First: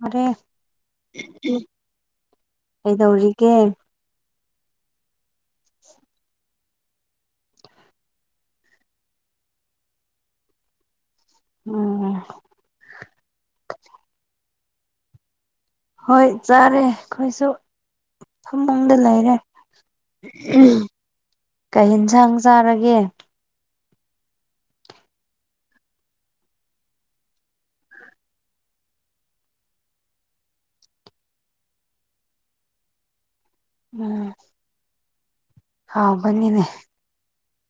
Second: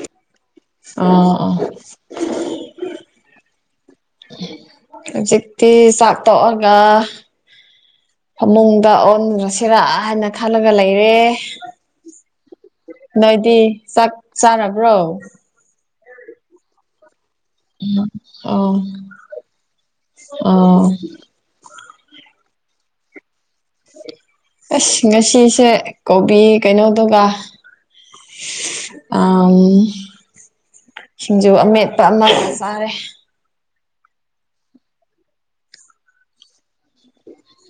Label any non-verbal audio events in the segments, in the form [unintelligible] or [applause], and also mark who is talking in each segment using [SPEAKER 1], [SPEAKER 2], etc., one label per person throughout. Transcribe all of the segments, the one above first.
[SPEAKER 1] ꯐꯔꯦ
[SPEAKER 2] ꯑꯥꯥ
[SPEAKER 1] ꯀꯩꯗꯧꯔꯤꯒꯦ
[SPEAKER 2] ꯍꯧꯖꯤꯛꯇꯤ ꯆꯥꯛ ꯇꯣꯛꯑꯒ ꯐꯃꯨꯡꯗ ꯑꯣꯟꯗ꯭ꯔꯁꯤꯔꯥ ꯍꯥꯏꯅ ꯈꯜꯂꯒ ꯂꯩꯔꯦ
[SPEAKER 1] ꯎꯝ
[SPEAKER 2] ꯅꯣꯏꯗꯤ ꯆꯥꯛ ꯆꯥꯔꯕ꯭ꯔꯣ
[SPEAKER 1] ꯍꯣꯏ ꯆꯥꯔꯦ ꯑꯩꯈꯣꯏꯁꯨ
[SPEAKER 2] ꯑꯣ
[SPEAKER 1] ꯐꯃꯨꯡꯗ ꯂꯩꯔꯦ
[SPEAKER 2] ꯑꯣ
[SPEAKER 1] ꯀꯩ ꯍꯦꯟꯁꯥꯡ ꯆꯥꯔꯒꯦ
[SPEAKER 2] ꯑꯁ ꯉꯁꯤꯁꯦ ꯀꯣꯕꯤ ꯀꯩꯅꯣꯗꯨꯒ ꯑ ꯁꯤꯡꯖꯨ ꯑꯃꯦꯠꯄ ꯑꯃ ꯆꯥꯔꯦ
[SPEAKER 1] ꯎꯝ ꯍꯥꯎꯕꯅꯤꯅꯦ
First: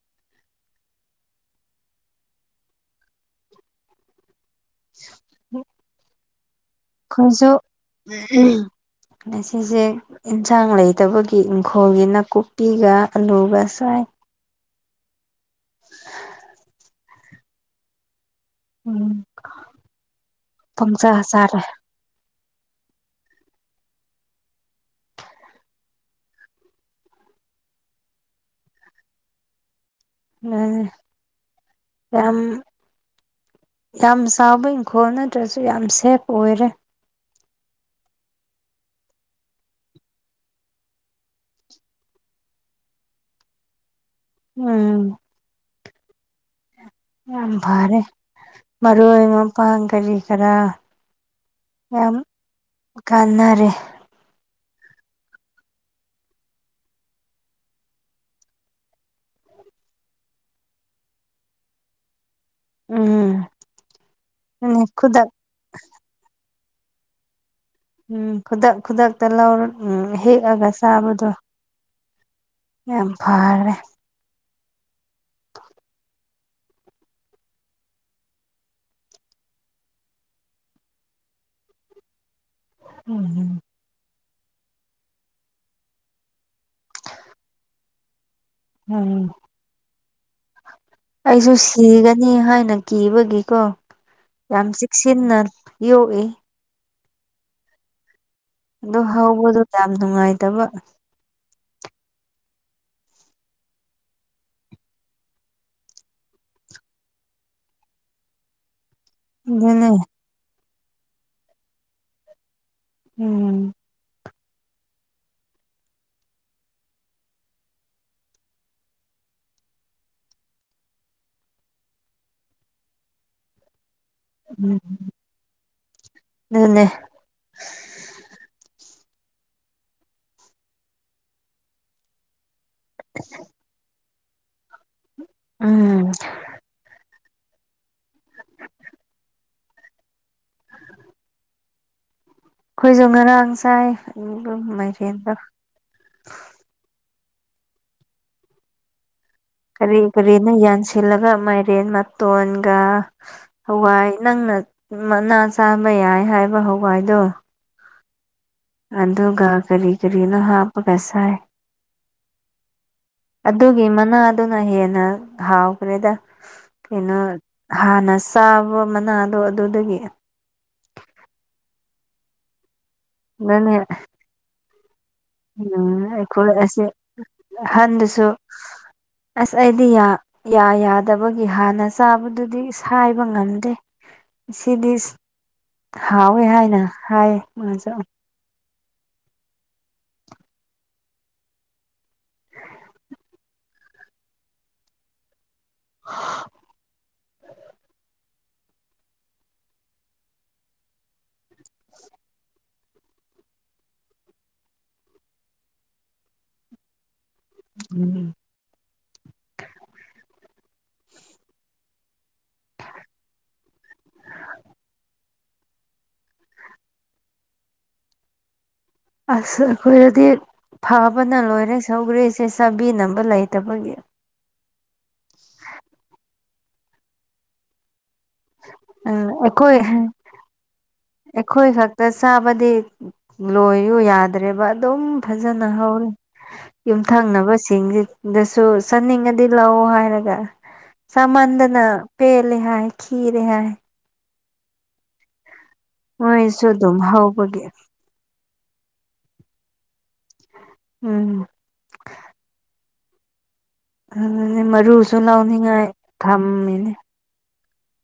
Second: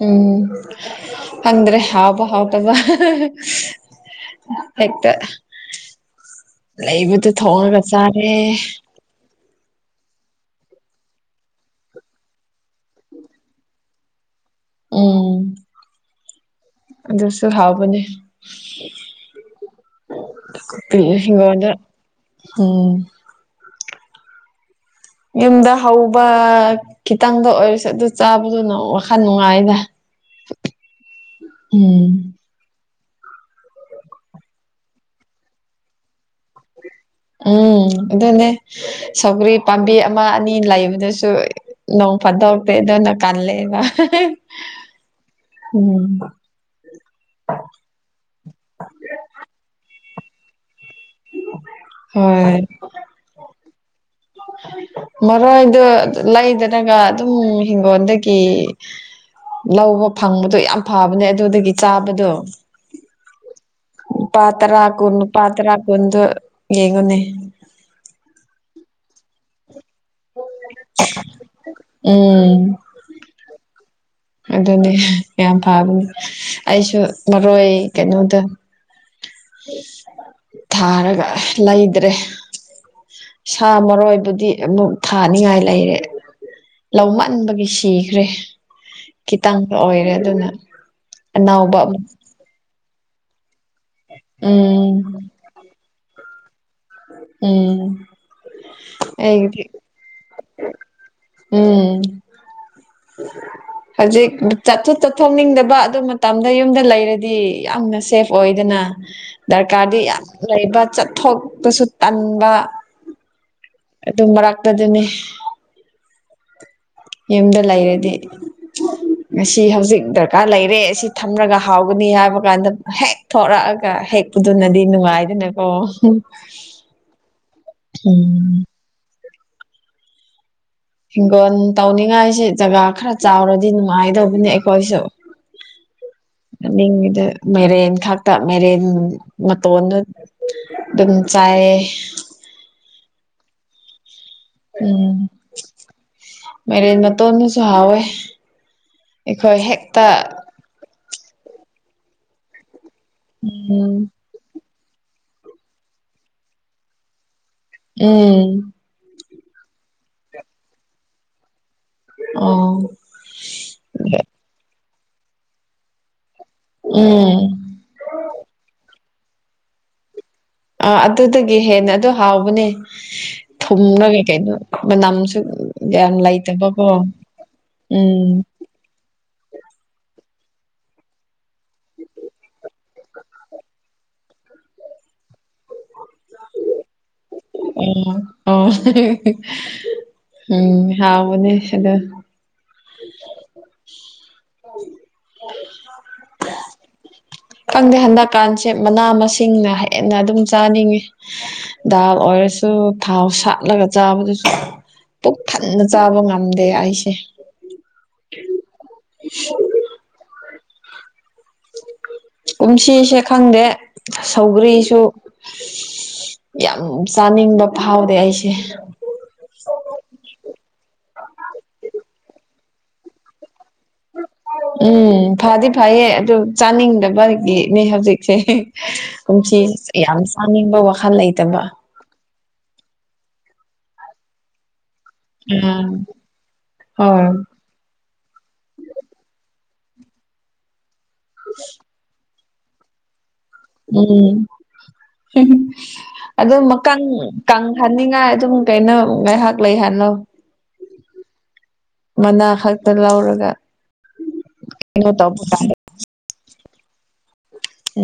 [SPEAKER 2] ꯎꯝ ꯈꯪꯗ꯭ꯔꯦ ꯍꯥꯎꯕ ꯍꯥꯎ ꯇꯕ ꯍꯦꯛꯇ
[SPEAKER 1] ꯑꯩꯈꯣꯏꯁꯨ
[SPEAKER 2] ꯂꯩꯕꯗꯨ ꯊꯧꯔ ꯆꯥꯔꯦ
[SPEAKER 1] ꯉꯁꯤꯁꯦ ꯏꯟꯁꯥꯡ ꯂꯩꯇꯕꯒꯤ ꯏꯪꯈꯣꯜꯒꯤ ꯅꯥꯀꯨꯞꯄꯤꯒ ꯑꯂꯨꯒ ꯁꯥꯏ
[SPEAKER 2] ꯎꯝ ꯑꯗꯨꯁꯨ ꯍꯥꯎꯕꯅꯦ
[SPEAKER 1] ꯎꯝ ꯄꯪꯆꯥ ꯆꯥꯔꯦ
[SPEAKER 2] [unintelligible] ꯎꯝ ꯌꯨꯝꯗ ꯍꯧꯕ ꯈꯤꯇꯪꯗ ꯑꯣꯏꯔꯁꯨ ꯑꯗꯨ ꯆꯥꯕꯗꯨꯅ ꯋꯥꯈꯜ ꯅꯨꯡꯉꯥꯏꯗ
[SPEAKER 1] ꯎꯝ
[SPEAKER 2] ꯎꯝ
[SPEAKER 1] ꯌꯥꯝ ꯌꯥꯝ ꯆꯥꯎꯕ ꯏꯪꯈꯣꯜ ꯅꯠꯇ꯭ꯔꯁꯨ ꯌꯥꯝ ꯁꯦꯐ ꯑꯣꯏꯔꯦ
[SPEAKER 2] ꯎꯝ ꯑꯗꯨꯅꯦ ꯁꯧꯒ꯭ꯔꯤ ꯄꯥꯝꯕꯤ ꯑꯃ ꯑꯅꯤ ꯂꯩꯕꯗꯁꯨ ꯄꯗꯣꯛꯇꯦꯗꯣꯅ ꯀꯜꯂꯦꯕ
[SPEAKER 1] ꯎꯝ
[SPEAKER 2] ꯎꯝ
[SPEAKER 1] ꯌꯥꯝ ꯐꯔꯦ ꯈꯔ ꯌꯥꯝ
[SPEAKER 2] ꯍꯣꯏ
[SPEAKER 1] ꯀꯥꯟꯅꯔꯦ
[SPEAKER 2] ꯃꯔꯣꯏꯗ ꯂꯩꯗ꯭ꯔꯅꯒ ꯑꯗꯨꯝ ꯍꯤꯡꯒꯣꯜꯗꯒꯤ ꯂꯧꯕ ꯐꯪꯕꯗꯣ ꯌꯥꯝ ꯐꯕꯅꯦ ꯑꯗꯨꯗꯒꯤ ꯆꯥꯕꯗꯣ
[SPEAKER 1] ꯎꯝ
[SPEAKER 2] ꯂꯨꯄꯥ ꯇ꯭ꯔ
[SPEAKER 1] ꯑꯗꯨꯅꯤ
[SPEAKER 2] ꯀꯨꯟ
[SPEAKER 1] ꯈꯨꯗꯛ
[SPEAKER 2] ꯂꯨꯄꯥ ꯇ꯭ꯔ ꯀꯨꯟꯗꯣ ꯌꯦꯡꯉꯣꯅꯦ
[SPEAKER 1] ꯎꯝ ꯈꯨꯗꯛ ꯈꯨꯗꯛ ꯇꯂꯧꯔ ꯎꯝ ꯍꯦꯛꯑꯒ ꯆꯥꯕꯗꯣ
[SPEAKER 2] ꯎꯝ
[SPEAKER 1] ꯌꯥꯝ ꯐꯔꯦ
[SPEAKER 2] ꯑꯗꯨꯅꯤ ꯌꯥꯝ ꯐꯕꯅꯦ ꯑꯩꯁꯨ ꯃꯔꯣꯏ ꯀꯩꯅꯣꯗ ꯊꯥꯔꯒ ꯂꯩꯗ꯭ꯔꯦ
[SPEAKER 1] ꯎꯝ
[SPEAKER 2] ꯁꯥ ꯃꯔꯣꯏꯕꯨ ꯗꯤ ꯑꯃꯨꯛ ꯊꯥꯅꯤꯡꯉꯥꯏ ꯂꯩꯔꯦ ꯂꯧ ꯃꯟꯕꯒꯤ ꯁꯤꯈ꯭ꯔꯦ
[SPEAKER 1] ꯎꯝ
[SPEAKER 2] ꯈꯤꯇꯪꯒ ꯑꯣꯏꯔꯦ ꯑꯗꯨꯅ
[SPEAKER 1] ꯑꯩꯁꯨ
[SPEAKER 2] ꯑꯅꯧꯕ ꯑꯃꯨꯛ
[SPEAKER 1] ꯁꯤꯒꯅꯤ ꯍꯥꯏꯅ ꯀꯤꯕꯒꯤꯀꯣ ꯌꯥꯝ
[SPEAKER 2] ꯎꯝ
[SPEAKER 1] ꯆꯦꯛꯁꯤꯟꯅ ꯌꯣꯛꯏ
[SPEAKER 2] ꯎꯝ
[SPEAKER 1] ꯑꯗꯨ
[SPEAKER 2] ꯑꯩꯒꯤꯗꯤ
[SPEAKER 1] ꯍꯧꯕꯗꯨꯣ ꯌꯥꯝ ꯅꯨꯡꯉꯥꯏꯇꯕ
[SPEAKER 2] ꯎꯝ ꯍꯧꯖꯤꯛ ꯆꯠꯊ ꯆꯠꯊꯣꯛꯅꯤꯡꯗꯕ ꯑꯗꯨ ꯃꯇꯝꯗ ꯌꯨꯝꯗ ꯂꯩꯔꯗꯤ ꯌꯥꯝꯅ ꯁꯦꯐ ꯑꯣꯏꯗꯅ
[SPEAKER 1] ꯑꯗꯨꯅꯦ
[SPEAKER 2] ꯗꯔꯀꯥꯔꯗꯤ ꯌꯥꯝ ꯂꯩꯕ ꯆꯠꯊꯣꯛꯄꯁꯨ ꯇꯟꯕ
[SPEAKER 1] ꯎꯝ
[SPEAKER 2] ꯇꯃꯔꯥꯥꯛꯇꯗꯨꯅꯤ ꯌꯨꯝꯗ ꯂꯩꯔꯗꯤ ꯉꯁꯤ ꯍꯧꯖꯤꯛ ꯗꯔꯀꯥꯔ ꯂꯩꯔꯦ ꯑꯁꯤ ꯊꯝꯂꯒ ꯍꯥꯎꯒꯅꯤ ꯍꯥꯏꯕ ꯀꯥꯟꯗ ꯍꯦꯛ ꯊꯣꯔꯛꯑꯒ ꯍꯦꯛ
[SPEAKER 1] ꯎꯝ
[SPEAKER 2] ꯄꯨꯗꯨꯅꯗꯤ ꯅꯨꯡꯉꯥꯏꯗꯅꯀꯣ
[SPEAKER 1] ꯑꯗꯨꯅꯦ
[SPEAKER 2] ꯎꯝ ꯍꯤꯡꯒꯣꯜ ꯇꯧꯅꯤꯡꯉꯥꯏꯁꯤ ꯖꯒꯥ ꯈꯔ ꯆꯥꯎꯔꯗꯤ ꯅꯨꯡꯉꯥꯏꯗꯧꯕꯅꯤ ꯑꯩꯈꯣꯏꯁꯨ
[SPEAKER 1] ꯎꯝ
[SPEAKER 2] ꯅꯃꯤꯡꯒꯤꯗ ꯃꯦꯔꯦꯟ ꯈꯛꯇ ꯃꯦꯔꯦꯟ ꯃꯇꯣꯟꯗꯨ ꯗꯨꯝ ꯆꯥꯏꯌꯦ
[SPEAKER 1] ꯈꯣꯏꯖꯨ ꯉꯔꯥꯡ ꯁꯥꯏ
[SPEAKER 2] ꯎꯝ
[SPEAKER 1] ꯃꯥꯏꯔꯦꯟꯗꯣ
[SPEAKER 2] ꯇꯣꯟꯗꯨꯁꯨ ꯍꯥꯎꯋꯦ ꯑꯩꯈꯣꯏ
[SPEAKER 1] ꯀꯔꯤ
[SPEAKER 2] ꯍꯦꯛꯇ
[SPEAKER 1] ꯀꯔꯤꯅꯣ ꯌꯥꯟꯁꯤꯜꯂꯒ ꯃꯥꯏꯔꯦꯟ ꯃꯇꯣꯟꯒ
[SPEAKER 2] ꯎꯝ
[SPEAKER 1] ꯍꯋꯥꯏ ꯅꯪꯅ ꯃꯅꯥ ꯆꯥꯕ ꯌꯥꯏ ꯍꯥꯏꯕ ꯍꯋꯥꯏꯗꯣ
[SPEAKER 2] ꯎꯝ
[SPEAKER 1] ꯑꯗꯨꯒ ꯀꯔꯤ ꯀꯔꯤꯅꯣ ꯍꯥꯞꯄꯒ ꯆꯥꯢ
[SPEAKER 2] ꯑꯣ
[SPEAKER 1] ꯑꯗꯨꯒꯤ ꯃꯅꯥꯗꯨꯅ ꯍꯦꯟꯅ ꯍꯥꯎꯈ꯭ꯔꯦꯗ ꯀꯩꯅꯣ
[SPEAKER 2] ꯎꯝ
[SPEAKER 1] ꯍꯥꯟꯅ ꯆꯥꯕ ꯃꯅꯥꯗꯣ ꯑꯗꯨꯗꯒꯤ
[SPEAKER 2] ꯑ ꯑꯗꯨꯗꯒꯤ ꯍꯦꯟꯅ ꯑꯗꯨ ꯍꯥꯎꯕꯅꯦ ꯊꯨꯝꯅꯒ ꯀꯩꯅꯣ ꯃꯅꯝ
[SPEAKER 1] ꯗꯨꯅ ꯑꯩꯈꯣꯏ ꯑꯁꯦ ꯑꯍꯟꯗꯁꯨ
[SPEAKER 2] ꯎꯝ
[SPEAKER 1] ꯑꯁ ꯑꯩꯗꯤ ꯌꯥ ꯌꯥꯗꯕꯒꯤ ꯍꯥꯟꯅ ꯆꯥꯕꯗꯨꯗꯤ ꯁꯥꯏꯕ ꯉꯝꯗꯦ ꯁꯤꯗꯤꯁ ꯍꯥꯎꯋꯦ ꯍꯥꯏꯅ ꯍꯥꯏ ꯃꯥꯁꯨ
[SPEAKER 2] ꯑꯣ ꯑꯣ ꯎꯝ ꯍꯥꯎꯕꯅꯦ ꯑꯗꯣ [inaudible]
[SPEAKER 1] [unintelligible]
[SPEAKER 2] ꯈꯪꯗꯦ ꯍꯟꯗꯛꯀꯥꯟꯁꯦ ꯃꯅꯥ ꯃꯁꯤꯡꯅ ꯍꯦꯟꯅ ꯑꯗꯨꯝ ꯆꯥꯅꯤꯡꯉꯤ ꯗꯥꯎ ꯀꯩꯁꯨ ꯊꯥꯎ ꯁꯥꯠꯂꯒ ꯆꯥꯕꯗꯨꯁꯨ ꯄꯨꯛ ꯊꯟꯅ ꯆꯥꯕ ꯉꯝꯗꯦ ꯑꯩꯁꯦ
[SPEAKER 1] ꯎꯝ
[SPEAKER 2] ꯀꯨꯝꯁꯤꯁꯦ ꯈꯪꯗꯦ ꯁꯧꯒ꯭ꯔꯤꯁꯨ ꯌꯥꯝ ꯆꯥꯅꯤꯡꯕ ꯐꯥꯎꯗꯦ ꯑꯩꯁꯦ
[SPEAKER 1] ꯑꯁ ꯑꯈꯣꯏꯗꯗꯤ ꯐꯕꯅ ꯂꯣꯏꯔꯦ ꯁꯧꯒꯔꯤꯁꯦ ꯆꯥꯕꯤꯅꯕ ꯂꯩ
[SPEAKER 2] ꯎꯝ ꯐꯗꯤ ꯐꯩꯌꯦ ꯑꯗꯨ ꯆꯥꯅꯤꯡꯗꯕꯒꯤꯅꯦ ꯍꯧꯖꯤꯛ ꯆꯣ ꯍꯦ ꯍꯣꯡꯆꯤ
[SPEAKER 1] ꯑꯩꯈꯣꯏ
[SPEAKER 2] ꯌꯥꯝ ꯁꯥꯅꯤꯡꯕ ꯋꯥꯅꯦ
[SPEAKER 1] ꯑꯩꯈꯣꯏ ꯈꯛꯇ ꯆꯥꯕꯗꯤ ꯂꯣꯏꯌꯨ ꯌꯥꯗ꯭ꯔꯦꯕ ꯗꯨꯝ ꯐꯖꯅ
[SPEAKER 2] ꯎꯝ
[SPEAKER 1] ꯍꯧꯔꯤ
[SPEAKER 2] ꯍꯣꯏ
[SPEAKER 1] ꯌꯨꯝꯊꯪꯅꯕꯁꯤꯡꯖꯦ ꯗꯨꯁꯨ ꯆꯥꯅꯤꯡꯉꯗꯤ ꯂꯥꯛꯑꯣ ꯍꯥꯏꯔꯒ ꯆꯃꯟꯗꯅ ꯄꯦꯜꯂꯦ ꯍꯥꯏ ꯈꯤꯔꯦ ꯍꯥꯏ
[SPEAKER 2] ꯎꯝ ꯍꯝ ꯑꯗꯨꯝ
[SPEAKER 1] ꯃꯣꯏꯁꯨ
[SPEAKER 2] ꯃꯀꯟ
[SPEAKER 1] ꯍꯧꯕꯒꯤ
[SPEAKER 2] ꯀꯪꯍꯟꯅꯤꯡꯉꯥꯏ ꯑꯗꯨꯝ ꯀꯩꯅꯣ ꯉꯥꯏꯍꯥꯛ ꯂꯩꯍꯜꯂꯣ
[SPEAKER 1] ꯎꯝ
[SPEAKER 2] ꯗ ꯂꯧꯔꯒ
[SPEAKER 1] ꯑꯗꯨꯅꯦ
[SPEAKER 2] ꯀꯩꯅꯣ
[SPEAKER 1] ꯃꯔꯨꯁꯨ
[SPEAKER 2] ꯇꯧꯕ ꯀꯥꯟꯗ
[SPEAKER 1] ꯂꯧꯅꯤꯡꯉꯥꯏ ꯊꯝꯃꯤꯅꯦ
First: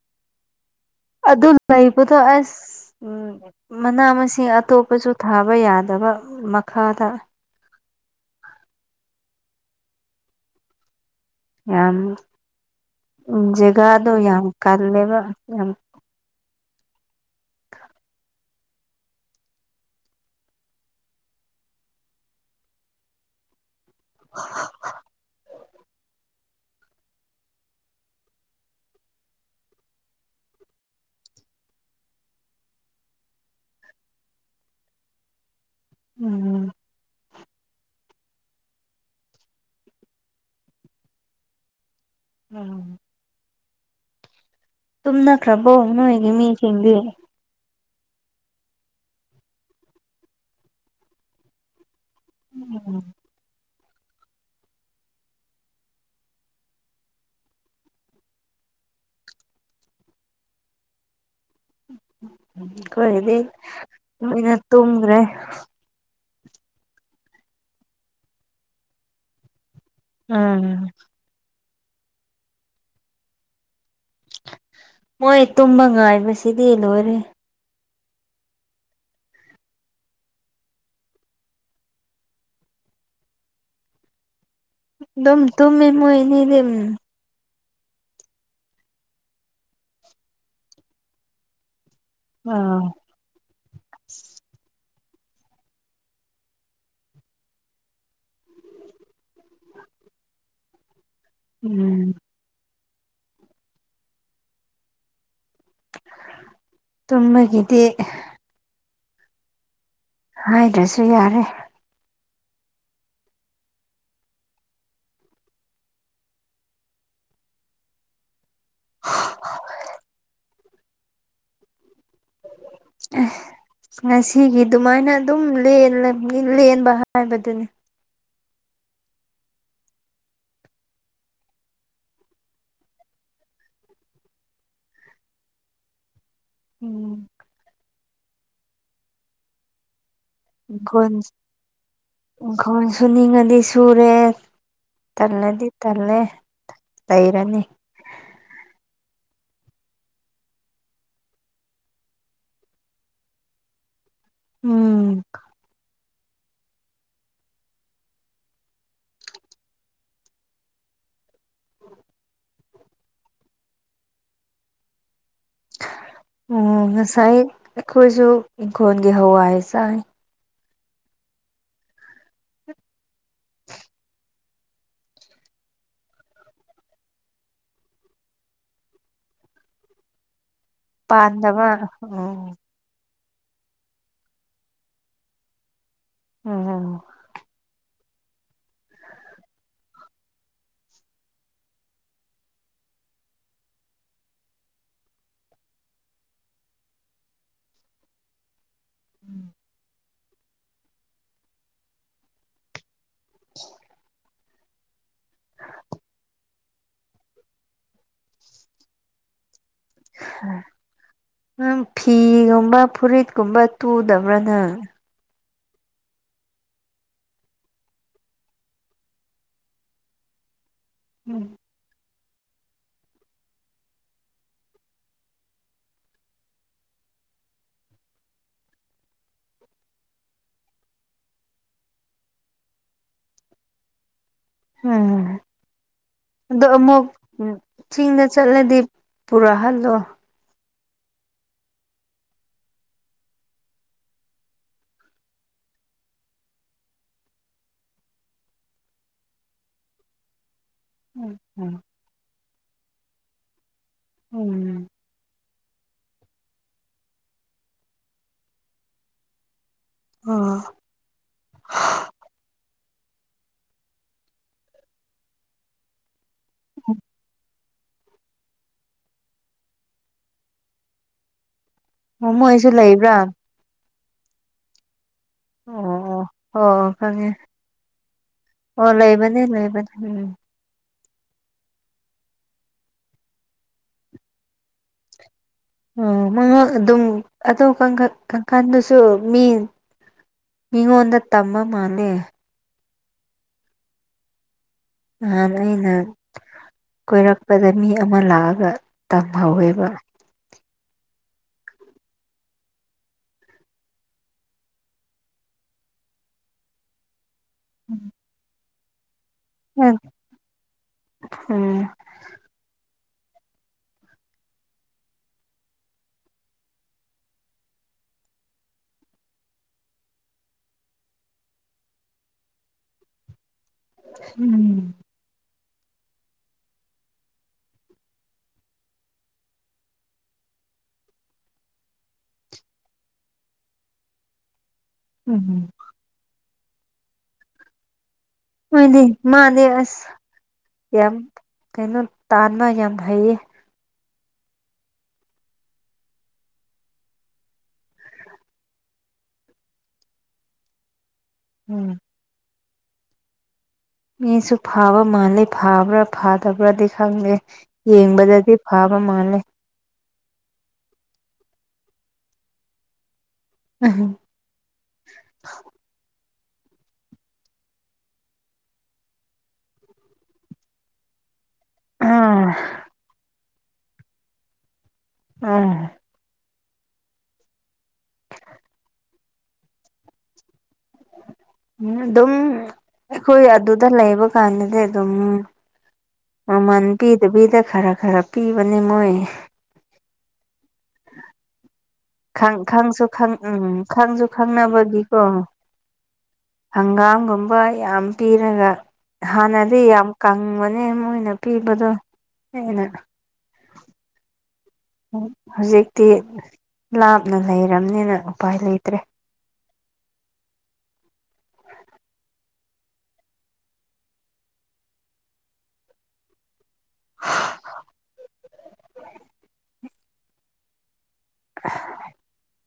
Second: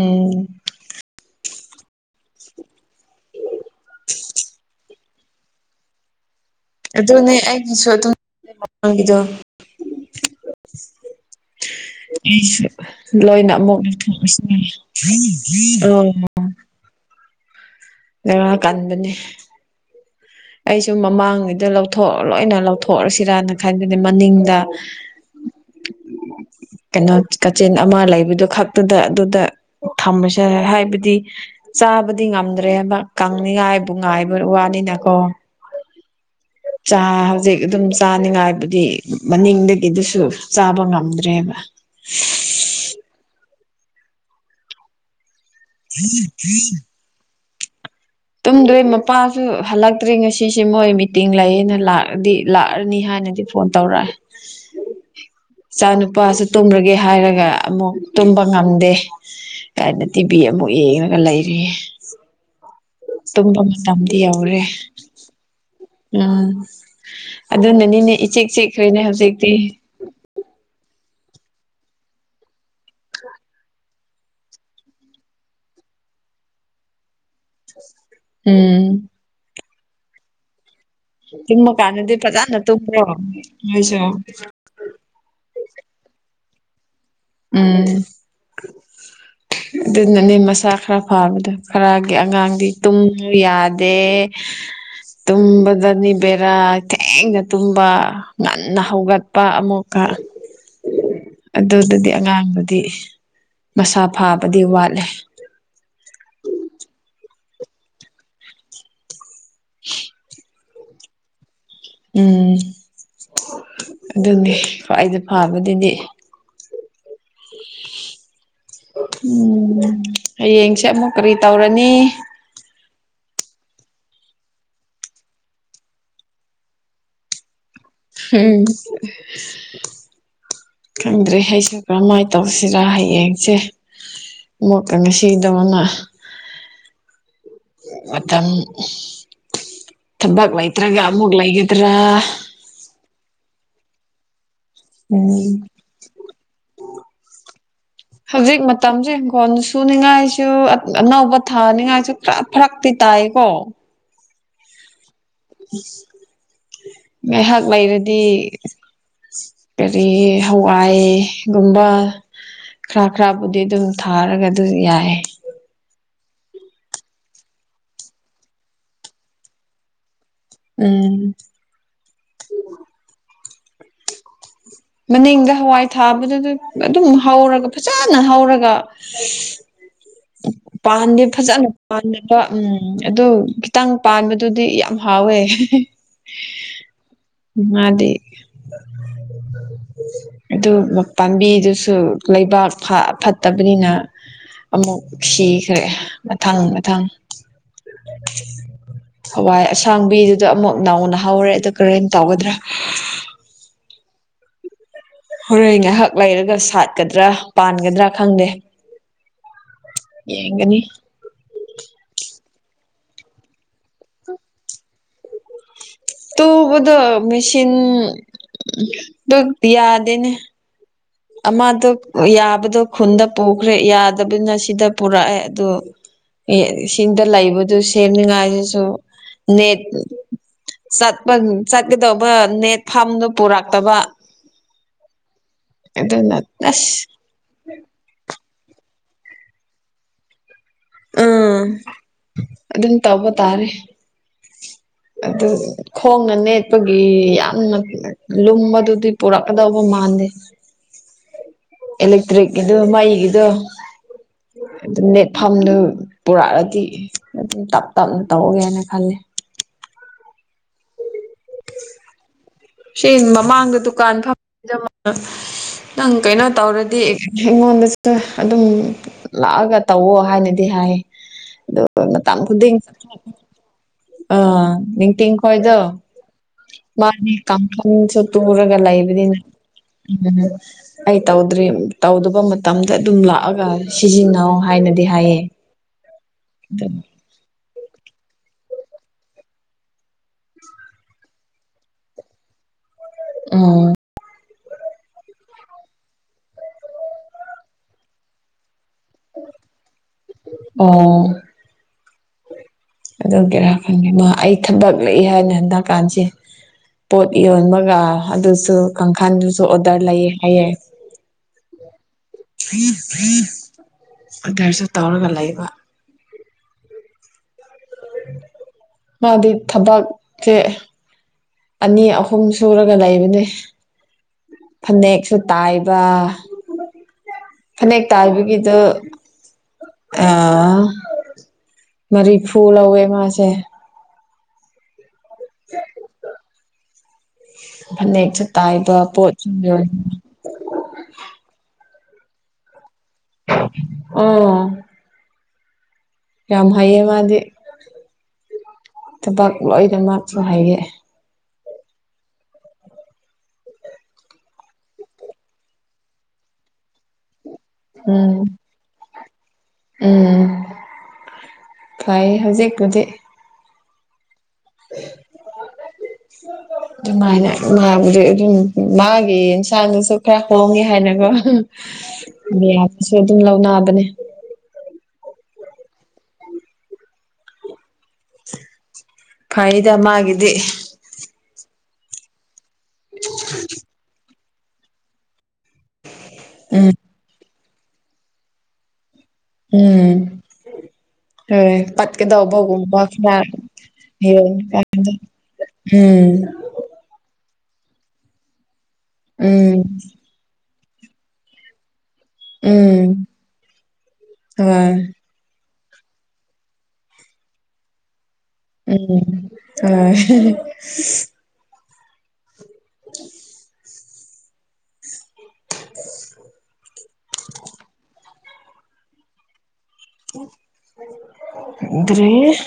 [SPEAKER 2] ꯑꯦ
[SPEAKER 1] ꯗꯨ ꯂꯩꯕꯗꯣ ꯑꯁ ꯎꯝ ꯃꯅꯥ ꯃꯁꯤꯡ ꯑꯇꯣꯞꯄꯁꯨ ꯊꯥꯕ ꯌꯥꯗꯕ ꯃꯛ
[SPEAKER 2] ꯑꯗꯨꯅꯦ ꯑꯩꯒꯤꯁꯨ [unintelligible] ꯗꯣ
[SPEAKER 1] ꯌꯥꯝ
[SPEAKER 2] ꯑꯩꯁꯨ ꯂꯣꯏꯅ ꯑꯃꯨꯛ
[SPEAKER 1] ꯖꯒꯥꯗꯣ ꯌꯥꯝ ꯀꯜꯂꯦꯕ ꯌꯥꯝ
[SPEAKER 2] ꯑꯧ
[SPEAKER 1] [inaudible] [inaudible]
[SPEAKER 2] ꯕꯦꯔꯥ ꯀꯟꯕꯅꯦ ꯑꯩꯁꯨ ꯃꯃꯥꯡꯉꯩꯗ ꯂꯧꯊꯣꯛ ꯂꯣꯏꯅ ꯂꯧꯊꯣꯛꯑꯁꯤꯔꯅ ꯈꯟ ꯍꯥꯏꯕꯅꯦ ꯃꯅꯤꯡꯗ
[SPEAKER 1] [inaudible]
[SPEAKER 2] ꯀꯩꯅꯣ ꯀꯥꯆꯤꯟ ꯑꯃ ꯂꯩꯕꯗꯨ ꯈꯛꯇꯨꯗ ꯑꯗꯨꯗ ꯊꯝꯕꯁꯦ ꯍꯥꯏꯕꯗꯤ ꯆꯥꯕꯗꯤ ꯉꯝꯗ꯭ꯔꯦꯕ ꯀꯪꯅꯤꯡꯉꯥꯏꯕꯨ ꯉꯥꯏꯕ ꯋꯥꯅꯤꯅ ꯑꯣ
[SPEAKER 1] ꯎꯝ
[SPEAKER 2] ꯍꯧꯖꯤꯛ ꯑꯗꯨꯝ ꯆꯥꯅꯤꯡꯉꯥꯏꯕꯨꯗꯤ ꯃꯅꯤꯡꯗꯒꯤꯗꯨꯁꯨ ꯆꯥꯕ ꯉꯝꯗ꯭ꯔꯦꯕ
[SPEAKER 1] [unintelligible] ꯇꯨꯝꯅꯈ꯭ꯔꯕꯣ ꯅꯣꯏꯒꯤ ꯃꯤꯁꯤꯡꯗꯤ
[SPEAKER 2] ꯇꯨꯝꯗ꯭ꯔꯤ ꯃꯄꯥꯁꯨ ꯍꯜꯂꯛꯇ꯭ꯔꯤ ꯉꯁꯤꯁꯦ ꯃꯣꯏ ꯃꯤꯇꯤꯡ ꯂꯩꯌꯦꯅ ꯂꯥꯛ ꯑꯗꯤ ꯂꯥꯛꯑꯅꯤ ꯍꯥꯏꯅꯗꯤ ꯐꯣꯟ ꯇꯧꯔꯛꯑꯦ
[SPEAKER 1] [inaudible]
[SPEAKER 2] ꯏꯆꯥ ꯅꯨꯨꯄꯥꯁꯨ ꯇꯨꯝꯔꯒꯦ ꯍꯥꯏꯔꯒ ꯑꯃꯨꯛ ꯇꯨꯝꯕ ꯉꯝꯗꯦ ꯀꯥꯏꯅ ꯇꯤꯚꯤ ꯑꯃꯨꯛ ꯌꯦꯉꯒ ꯂꯩ
[SPEAKER 1] ꯀꯣꯏꯒꯤꯗꯤ
[SPEAKER 2] ꯇꯨꯝꯕ ꯃꯇꯝꯗꯤ
[SPEAKER 1] ꯃꯣꯏꯅ
[SPEAKER 2] ꯌꯧꯔꯦ
[SPEAKER 1] ꯇꯨꯝꯒ꯭ꯔꯦ
[SPEAKER 2] ꯎꯝ ꯑꯗꯨꯅꯅꯤꯅꯦ ꯏꯆꯤꯛ ꯆꯤꯛꯈ꯭ꯔꯦꯅꯦ ꯍꯧꯖꯤꯛꯇꯤ
[SPEAKER 1] ꯑꯥ ꯃꯣꯏ ꯇꯨꯝꯕ ꯉꯥꯏꯕꯁꯤꯗꯤ ꯂꯣꯏꯔꯦ
[SPEAKER 2] ꯎꯝ ꯇꯨꯝꯃ ꯀꯥꯟꯗꯗꯤ ꯐꯖꯥꯅ ꯇꯨꯝꯕ꯭ꯔꯣ ꯅꯣꯏꯁꯨ
[SPEAKER 1] ꯑꯗꯨꯝ ꯇꯨꯝꯃꯦ ꯃꯣꯏꯑꯅꯤꯗꯤ ꯎꯝ
[SPEAKER 2] ꯎꯝ ꯑꯗꯨꯅꯅꯦ ꯃꯁꯥ ꯈꯔ ꯐꯥꯕꯗꯣ ꯈꯔꯒꯤ ꯑꯉꯥꯡꯗꯤ
[SPEAKER 1] ꯑꯥ
[SPEAKER 2] ꯇꯨꯝꯃꯨ ꯌꯥꯗꯦ ꯇꯨꯝꯕꯗꯅꯤ ꯕꯦꯔꯥ ꯊꯦꯡꯅ ꯇꯨꯝꯕ ꯉꯟꯅ ꯍꯧꯒꯠꯄ ꯑꯃꯨꯛꯀ
[SPEAKER 1] [inaudible]
[SPEAKER 2] ꯑꯗꯨꯗꯗꯤ
[SPEAKER 1] ꯎꯝ
[SPEAKER 2] ꯑꯉꯥꯡꯗꯨꯗꯤ ꯃꯁꯥ ꯐꯥꯕꯗꯤ ꯋꯥꯠꯂꯦ
[SPEAKER 1] ꯇꯨꯝꯃꯒꯤꯗꯤ
[SPEAKER 2] [inaudible]
[SPEAKER 1] ꯍꯥꯏꯗ꯭ꯔꯁꯨ ꯌꯥꯔꯦ
[SPEAKER 2] ꯎꯝ ꯑꯗꯨꯅꯦ ꯈ꯭ꯋꯥꯏꯗ ꯐꯥꯕꯗꯨꯗꯤ
[SPEAKER 1] [inaudible]
[SPEAKER 2] ꯎꯝ ꯍꯌꯦꯡꯁꯦ ꯑꯃꯨꯛ ꯀꯔꯤ ꯇꯧꯔꯅꯤ
[SPEAKER 1] ꯑꯦ ꯉꯁꯤꯒꯤ ꯗꯨꯃꯥꯏꯅ ꯑꯗꯨꯝ ꯂꯦꯟꯂ ꯂꯦꯟꯕ ꯍꯥꯏꯕꯗꯨꯅꯤ
[SPEAKER 2] ꯍꯨꯝ ꯈꯪꯗ꯭ꯔꯦ ꯑꯩꯁꯨ ꯀꯔꯝꯃꯥꯏꯟ ꯇꯧꯁꯤꯔꯥ ꯍꯌꯦꯡꯁꯦ ꯃꯨꯛꯀꯥ ꯉꯁꯤꯗꯧꯅ
[SPEAKER 1] ꯎꯝ
[SPEAKER 2] ꯃꯇꯝ ꯊꯕꯛ ꯂꯩꯇ꯭ꯔꯒ
[SPEAKER 1] ꯏꯪꯈꯣꯜ
[SPEAKER 2] ꯑꯃꯨꯛ ꯂꯩꯒꯗ꯭ꯔꯥ
[SPEAKER 1] ꯄꯨꯔꯦ
[SPEAKER 2] ꯎꯝ
[SPEAKER 1] ꯇꯜꯂꯗꯤ ꯇꯜꯂꯦ ꯂꯩꯔꯅꯤ
[SPEAKER 2] ꯇꯝꯁꯦ ꯍꯤꯡꯈꯣꯜ ꯁꯨꯅꯤꯡꯉꯥꯏꯁꯨ ꯑꯅꯧꯕ ꯊꯥꯅꯤꯡꯉꯥꯏꯁꯨ ꯈꯔ ꯐꯔꯛꯇꯤ ꯇꯥꯏꯀꯣ
[SPEAKER 1] ꯎꯝ
[SPEAKER 2] ꯏꯁ ꯉꯥꯏꯍꯥꯛ ꯂꯩꯔꯗꯤ ꯀꯔꯤ ꯍꯋꯥꯏ ꯒꯨꯝꯕ ꯈꯔ ꯈꯔꯕꯨꯗꯤ ꯑꯗꯨꯝ ꯊꯥꯔꯒ ꯑꯗꯨ ꯌꯥꯏ
[SPEAKER 1] ꯑꯣ ꯉꯁꯥꯏ ꯑꯩꯈꯣꯏꯁꯨ ꯏꯪꯈꯣꯜꯒꯤ ꯍꯋꯥꯏ ꯆꯥꯏ
[SPEAKER 2] ꯎꯝ ꯃꯅꯤꯡꯗ ꯍꯋꯥꯏ ꯊꯥꯕꯗꯨ ꯗꯨ ꯑꯗꯨꯝ ꯍꯧꯔꯒ ꯐꯖꯅ ꯍꯧꯔꯒ
[SPEAKER 1] [inaudible]
[SPEAKER 2] ꯄꯥꯟꯗꯦ ꯐꯖꯟꯅ [unintelligible] ꯎꯝ ꯑꯗꯨ ꯈꯤꯇꯪ ꯄꯥꯟꯕꯗꯨꯗꯤ ꯌꯥꯝ ꯍꯥꯎꯋꯦ
[SPEAKER 1] [unintelligible]
[SPEAKER 2] [inaudible] ꯑꯗꯨ ꯄꯥꯝꯕꯤꯗꯨꯁꯨ ꯂꯩꯕꯥꯛ ꯐ ꯐꯠꯇꯕꯅꯤꯅ ꯑꯃꯨꯛ ꯁꯤꯈ꯭ꯔꯦ ꯃꯊꯪ ꯃꯊꯪ ꯍꯋꯥꯏ ꯑꯁꯥꯡꯕꯤꯗꯨꯗ ꯑꯃꯨꯛ ꯅꯥꯎꯅ ꯍꯥꯎꯔꯦ ꯑꯗꯨ ꯀꯔꯦꯟ ꯇꯧꯒꯗ꯭ꯔꯥ
[SPEAKER 1] [unintelligible]
[SPEAKER 2] ꯍꯣꯔꯦꯟ ꯉꯥꯏꯍꯥꯛ ꯂꯩꯔꯒ ꯁꯥꯠꯀꯗ꯭ꯔꯥ ꯄꯥꯟꯒꯗ꯭ꯔꯥ ꯈꯪꯗꯦ ꯌꯦꯡꯒꯅꯤ
[SPEAKER 1] ꯅꯪ ꯐꯤꯒꯨꯝ ꯃꯥ ꯐꯨꯔꯤꯠꯀꯨꯝꯕ ꯇꯨꯗꯕ꯭ꯔꯥ ꯅ
[SPEAKER 2] ꯇꯨꯕꯗꯨ ꯃꯦꯁꯤꯟ ꯗꯨꯛ ꯌꯥꯗꯦꯅꯦ ꯑꯃꯗꯨꯛ ꯌꯥꯕꯗꯣ ꯈꯨꯟꯗ ꯄꯨꯈ꯭ꯔꯦ ꯌꯥꯗꯕꯅ ꯁꯤꯗ ꯄꯨꯔꯛꯑꯦ ꯑꯗꯨ ꯏ ꯁꯤꯡꯗ ꯂꯩꯕꯗꯨ ꯁꯦꯝꯅꯤꯉꯥꯏꯗꯨꯁꯨ ꯅꯦꯠ ꯆꯠꯄ ꯆꯠꯀꯗꯧꯕ ꯅꯦꯠ ꯐꯥꯝꯗꯨ ꯄꯨꯔꯛꯇꯕ
[SPEAKER 1] ꯎꯝ
[SPEAKER 2] ꯑꯗꯨꯅ
[SPEAKER 1] ꯑꯗꯣ
[SPEAKER 2] ꯑꯁ
[SPEAKER 1] ꯑꯃꯨꯛ ꯆꯤꯡꯗ ꯆꯠꯂꯗꯤ ꯄꯨꯔꯥ ꯍꯜꯂꯣ
[SPEAKER 2] ꯑꯥ ꯑꯗꯨꯝ ꯇꯧꯕ ꯇꯥꯔꯦ ꯑꯗꯨ ꯈꯣꯡꯅ ꯅꯦꯠꯄꯒꯤ ꯌꯥꯝꯅ ꯂꯨꯝꯕꯗꯨꯗꯤ ꯄꯨꯔꯛꯀꯗꯧꯕ ꯃꯥ ꯃꯥꯥꯟꯗꯦ
[SPEAKER 1] ꯎꯝ ꯎꯝ
[SPEAKER 2] ꯒꯤꯗꯨ ꯃꯩꯒꯤꯗꯣ
[SPEAKER 1] ꯎꯝ
[SPEAKER 2] ꯐꯝꯗꯨ ꯄꯨꯔꯛꯑꯗꯤ ꯑꯗꯨꯝ ꯇꯞ ꯇꯞꯅ ꯇꯧꯒꯦꯅ ꯈꯜꯂꯦ
[SPEAKER 1] ꯑꯥ
[SPEAKER 2] ꯁꯤ ꯃꯃꯥꯡꯗ ꯗꯨꯀꯥꯟ [unintelligible] ꯅꯪ ꯀꯩꯅꯣ ꯇꯧꯔꯗꯤ ꯃꯤꯉꯣꯟꯗ ꯑꯗꯨꯝ ꯂꯥꯛꯑꯒ ꯇꯧꯋꯣ ꯍꯥꯏꯅꯗꯤ ꯍꯥꯏ ꯑꯗꯨ
[SPEAKER 1] ꯑꯣ ꯃꯣꯏꯁꯨ ꯂꯩꯕ꯭ꯔꯥ
[SPEAKER 2] [unintelligible] ꯇꯤꯡ ꯈꯣꯏꯗꯣ
[SPEAKER 1] ꯑꯣ ꯑꯣ ꯑꯣ ꯈꯪꯉꯦ
[SPEAKER 2] ꯃꯥꯅꯤ ꯀꯥꯡꯈꯨꯁꯨ ꯇꯨꯔꯒ
[SPEAKER 1] ꯑꯣ
[SPEAKER 2] ꯂꯩꯕꯅꯤꯅ
[SPEAKER 1] ꯂꯩꯕꯅꯦ ꯂꯩꯕꯅꯦ
[SPEAKER 2] ꯎꯝ ꯑꯩ ꯇꯧꯗ꯭ꯔꯤ ꯇꯧꯗꯕ ꯃꯇꯝꯗ ꯑꯗꯨꯝ ꯂꯥꯛꯑꯒ ꯁꯤꯖꯤꯟꯅꯧ ꯍꯥꯏꯅꯗꯤ ꯍꯥꯏꯌꯦ
[SPEAKER 1] ꯑꯣ ꯃꯥ ꯑꯗꯨꯝ ꯑꯗꯣ ꯀꯥꯡꯈꯟ ꯀꯥꯡ ꯈꯟꯗꯁꯨ ꯃꯤ ꯃꯤꯉꯣꯟꯗ ꯇꯝꯃ ꯃꯥꯜꯂꯦ
[SPEAKER 2] ꯎꯝ
[SPEAKER 1] ꯅꯍꯥꯟ ꯑꯩꯅ ꯀꯣꯏꯔꯛꯄꯗ ꯃꯤ ꯑꯃ ꯂꯥꯛꯑꯒ ꯇꯥꯟꯍꯧꯋꯦꯕ
[SPEAKER 2] ꯑꯣ ꯑꯗꯨꯒꯤꯔꯥ ꯈꯪꯗꯦ ꯃꯥ ꯑꯩ ꯊꯕꯛ ꯂꯩ ꯍꯥꯏꯅ ꯍꯟꯗꯛ ꯀꯥꯟꯁꯦ ꯄꯣꯠ ꯌꯣꯟꯕꯒ ꯑꯗꯨꯁꯨ ꯈꯥꯟꯗꯨꯁꯨ ꯑꯣꯗ꯭ꯔ
[SPEAKER 1] ꯎꯝ
[SPEAKER 2] ꯂꯩꯌꯦ ꯍꯥꯏꯌꯦ ꯑꯣꯗ꯭ꯔꯁꯨ ꯇꯧꯔꯒ ꯂꯩꯕ ꯃꯥꯗꯤ ꯊꯕꯥꯛ ꯆꯦ ꯑꯅꯤ ꯑꯍꯨꯝ ꯁꯨꯔꯒ ꯂꯩꯕꯅꯦ
[SPEAKER 1] ꯎꯝ
[SPEAKER 2] ꯐꯅꯦꯛꯁꯨ ꯇꯥꯏꯕ ꯐꯅꯦꯛ ꯇꯥꯏꯕꯒꯤꯗꯣ ꯑꯥ ꯃꯔꯤꯐꯨ ꯂꯧꯋꯦ ꯃꯥꯁꯦ
[SPEAKER 1] ꯎꯝꯍꯨ
[SPEAKER 2] ꯐꯅꯦꯛ
[SPEAKER 1] ꯍꯣꯏꯅꯦ ꯃꯥꯅꯦ ꯑꯁ ꯌꯥꯝ ꯀꯩꯅꯣ ꯇꯥꯟꯄ ꯌꯥꯝ ꯍꯩꯌꯦ
[SPEAKER 2] ꯎꯝ ꯌꯥꯝ ꯍꯩꯌꯦ ꯃꯥꯗꯤ ꯊꯕꯛ ꯂꯣꯏꯅꯃꯛꯁꯨ ꯍꯥꯏꯌꯦ
[SPEAKER 1] ꯎꯝ ꯃꯤꯁꯨ ꯐꯥꯕ ꯃꯥꯜꯂꯤ ꯐꯥꯕ꯭ꯔꯥ ꯐꯥꯗꯕ꯭ꯔꯥꯗꯤ ꯈꯪꯗꯦ
[SPEAKER 2] ꯎꯝ
[SPEAKER 1] ꯌꯦꯡꯕꯗꯗꯤ ꯐꯥꯕ ꯃꯥꯜꯂꯦ
[SPEAKER 2] ꯎꯝ ꯐꯩꯌꯦ ꯍꯧꯖꯤꯛꯄꯨꯗꯤ
[SPEAKER 1] ꯑꯍꯝ
[SPEAKER 2] ꯑꯗꯨꯃꯥꯏꯅ ꯃꯥꯕꯨꯗꯤ ꯑꯗꯨꯝ ꯃꯥꯒꯤ ꯏꯟꯁꯥꯡꯗꯨꯁꯨ ꯈꯔ ꯍꯣꯡꯉꯦ ꯍꯥꯏꯅꯀꯣ
[SPEAKER 1] ꯑꯥ
[SPEAKER 2] ꯃꯌꯥꯝꯅꯁꯨ ꯑꯗꯨꯝ ꯂꯧꯅꯕꯅꯦ
[SPEAKER 1] ꯎꯝ
[SPEAKER 2] ꯐꯩꯗ ꯃꯥꯒꯤꯗꯤ
[SPEAKER 1] ꯎꯝ ꯑꯗꯨꯝ ꯑꯩꯈꯣꯏ ꯑꯗꯨꯗ ꯂꯩꯕ ꯀꯥꯟꯗꯗꯤ ꯑꯗꯨꯝ ꯃꯃꯜ
[SPEAKER 2] ꯎꯝ
[SPEAKER 1] ꯄꯤꯗꯕꯤꯗ ꯈꯔ ꯈꯔ ꯄꯤꯕꯅꯦ ꯃꯣꯏ
[SPEAKER 2] ꯎꯝ ꯍꯣꯏ
[SPEAKER 1] [inaudible] ꯈꯪ
[SPEAKER 2] ꯄꯠꯀꯗꯧꯕꯒꯨꯝꯕ
[SPEAKER 1] ꯈꯪꯁꯨ ꯈꯪ
[SPEAKER 2] ꯈꯔ
[SPEAKER 1] ꯎꯝ ꯈꯪꯁꯨ
[SPEAKER 2] ꯌꯦꯡꯉꯒ
[SPEAKER 1] ꯈꯪꯅꯕꯒꯤꯀꯣ
[SPEAKER 2] ꯎꯝ
[SPEAKER 1] ꯍꯪꯒꯥꯝꯒꯨꯝꯕꯥꯏ ꯌꯥꯝ ꯄꯤꯔꯒ ꯍꯥꯟꯅꯗꯤ
[SPEAKER 2] ꯎꯝ
[SPEAKER 1] ꯌꯥꯝ ꯀꯪꯕꯅꯦ ꯃꯣꯏꯅ ꯄꯤꯕꯗꯣ ꯍꯦꯟꯅ
[SPEAKER 2] ꯎꯝ ꯍꯣꯏ
[SPEAKER 1] ꯍꯧꯖꯤꯛꯇꯤ ꯂꯥꯞꯅ ꯂꯩꯔꯕꯅꯤꯅ ꯎꯄꯥꯏ ꯂꯩꯇ꯭ꯔꯦ
[SPEAKER 2] ꯎꯝ ꯍꯨ ꯍꯨ ꯗ꯭ꯔꯤꯁ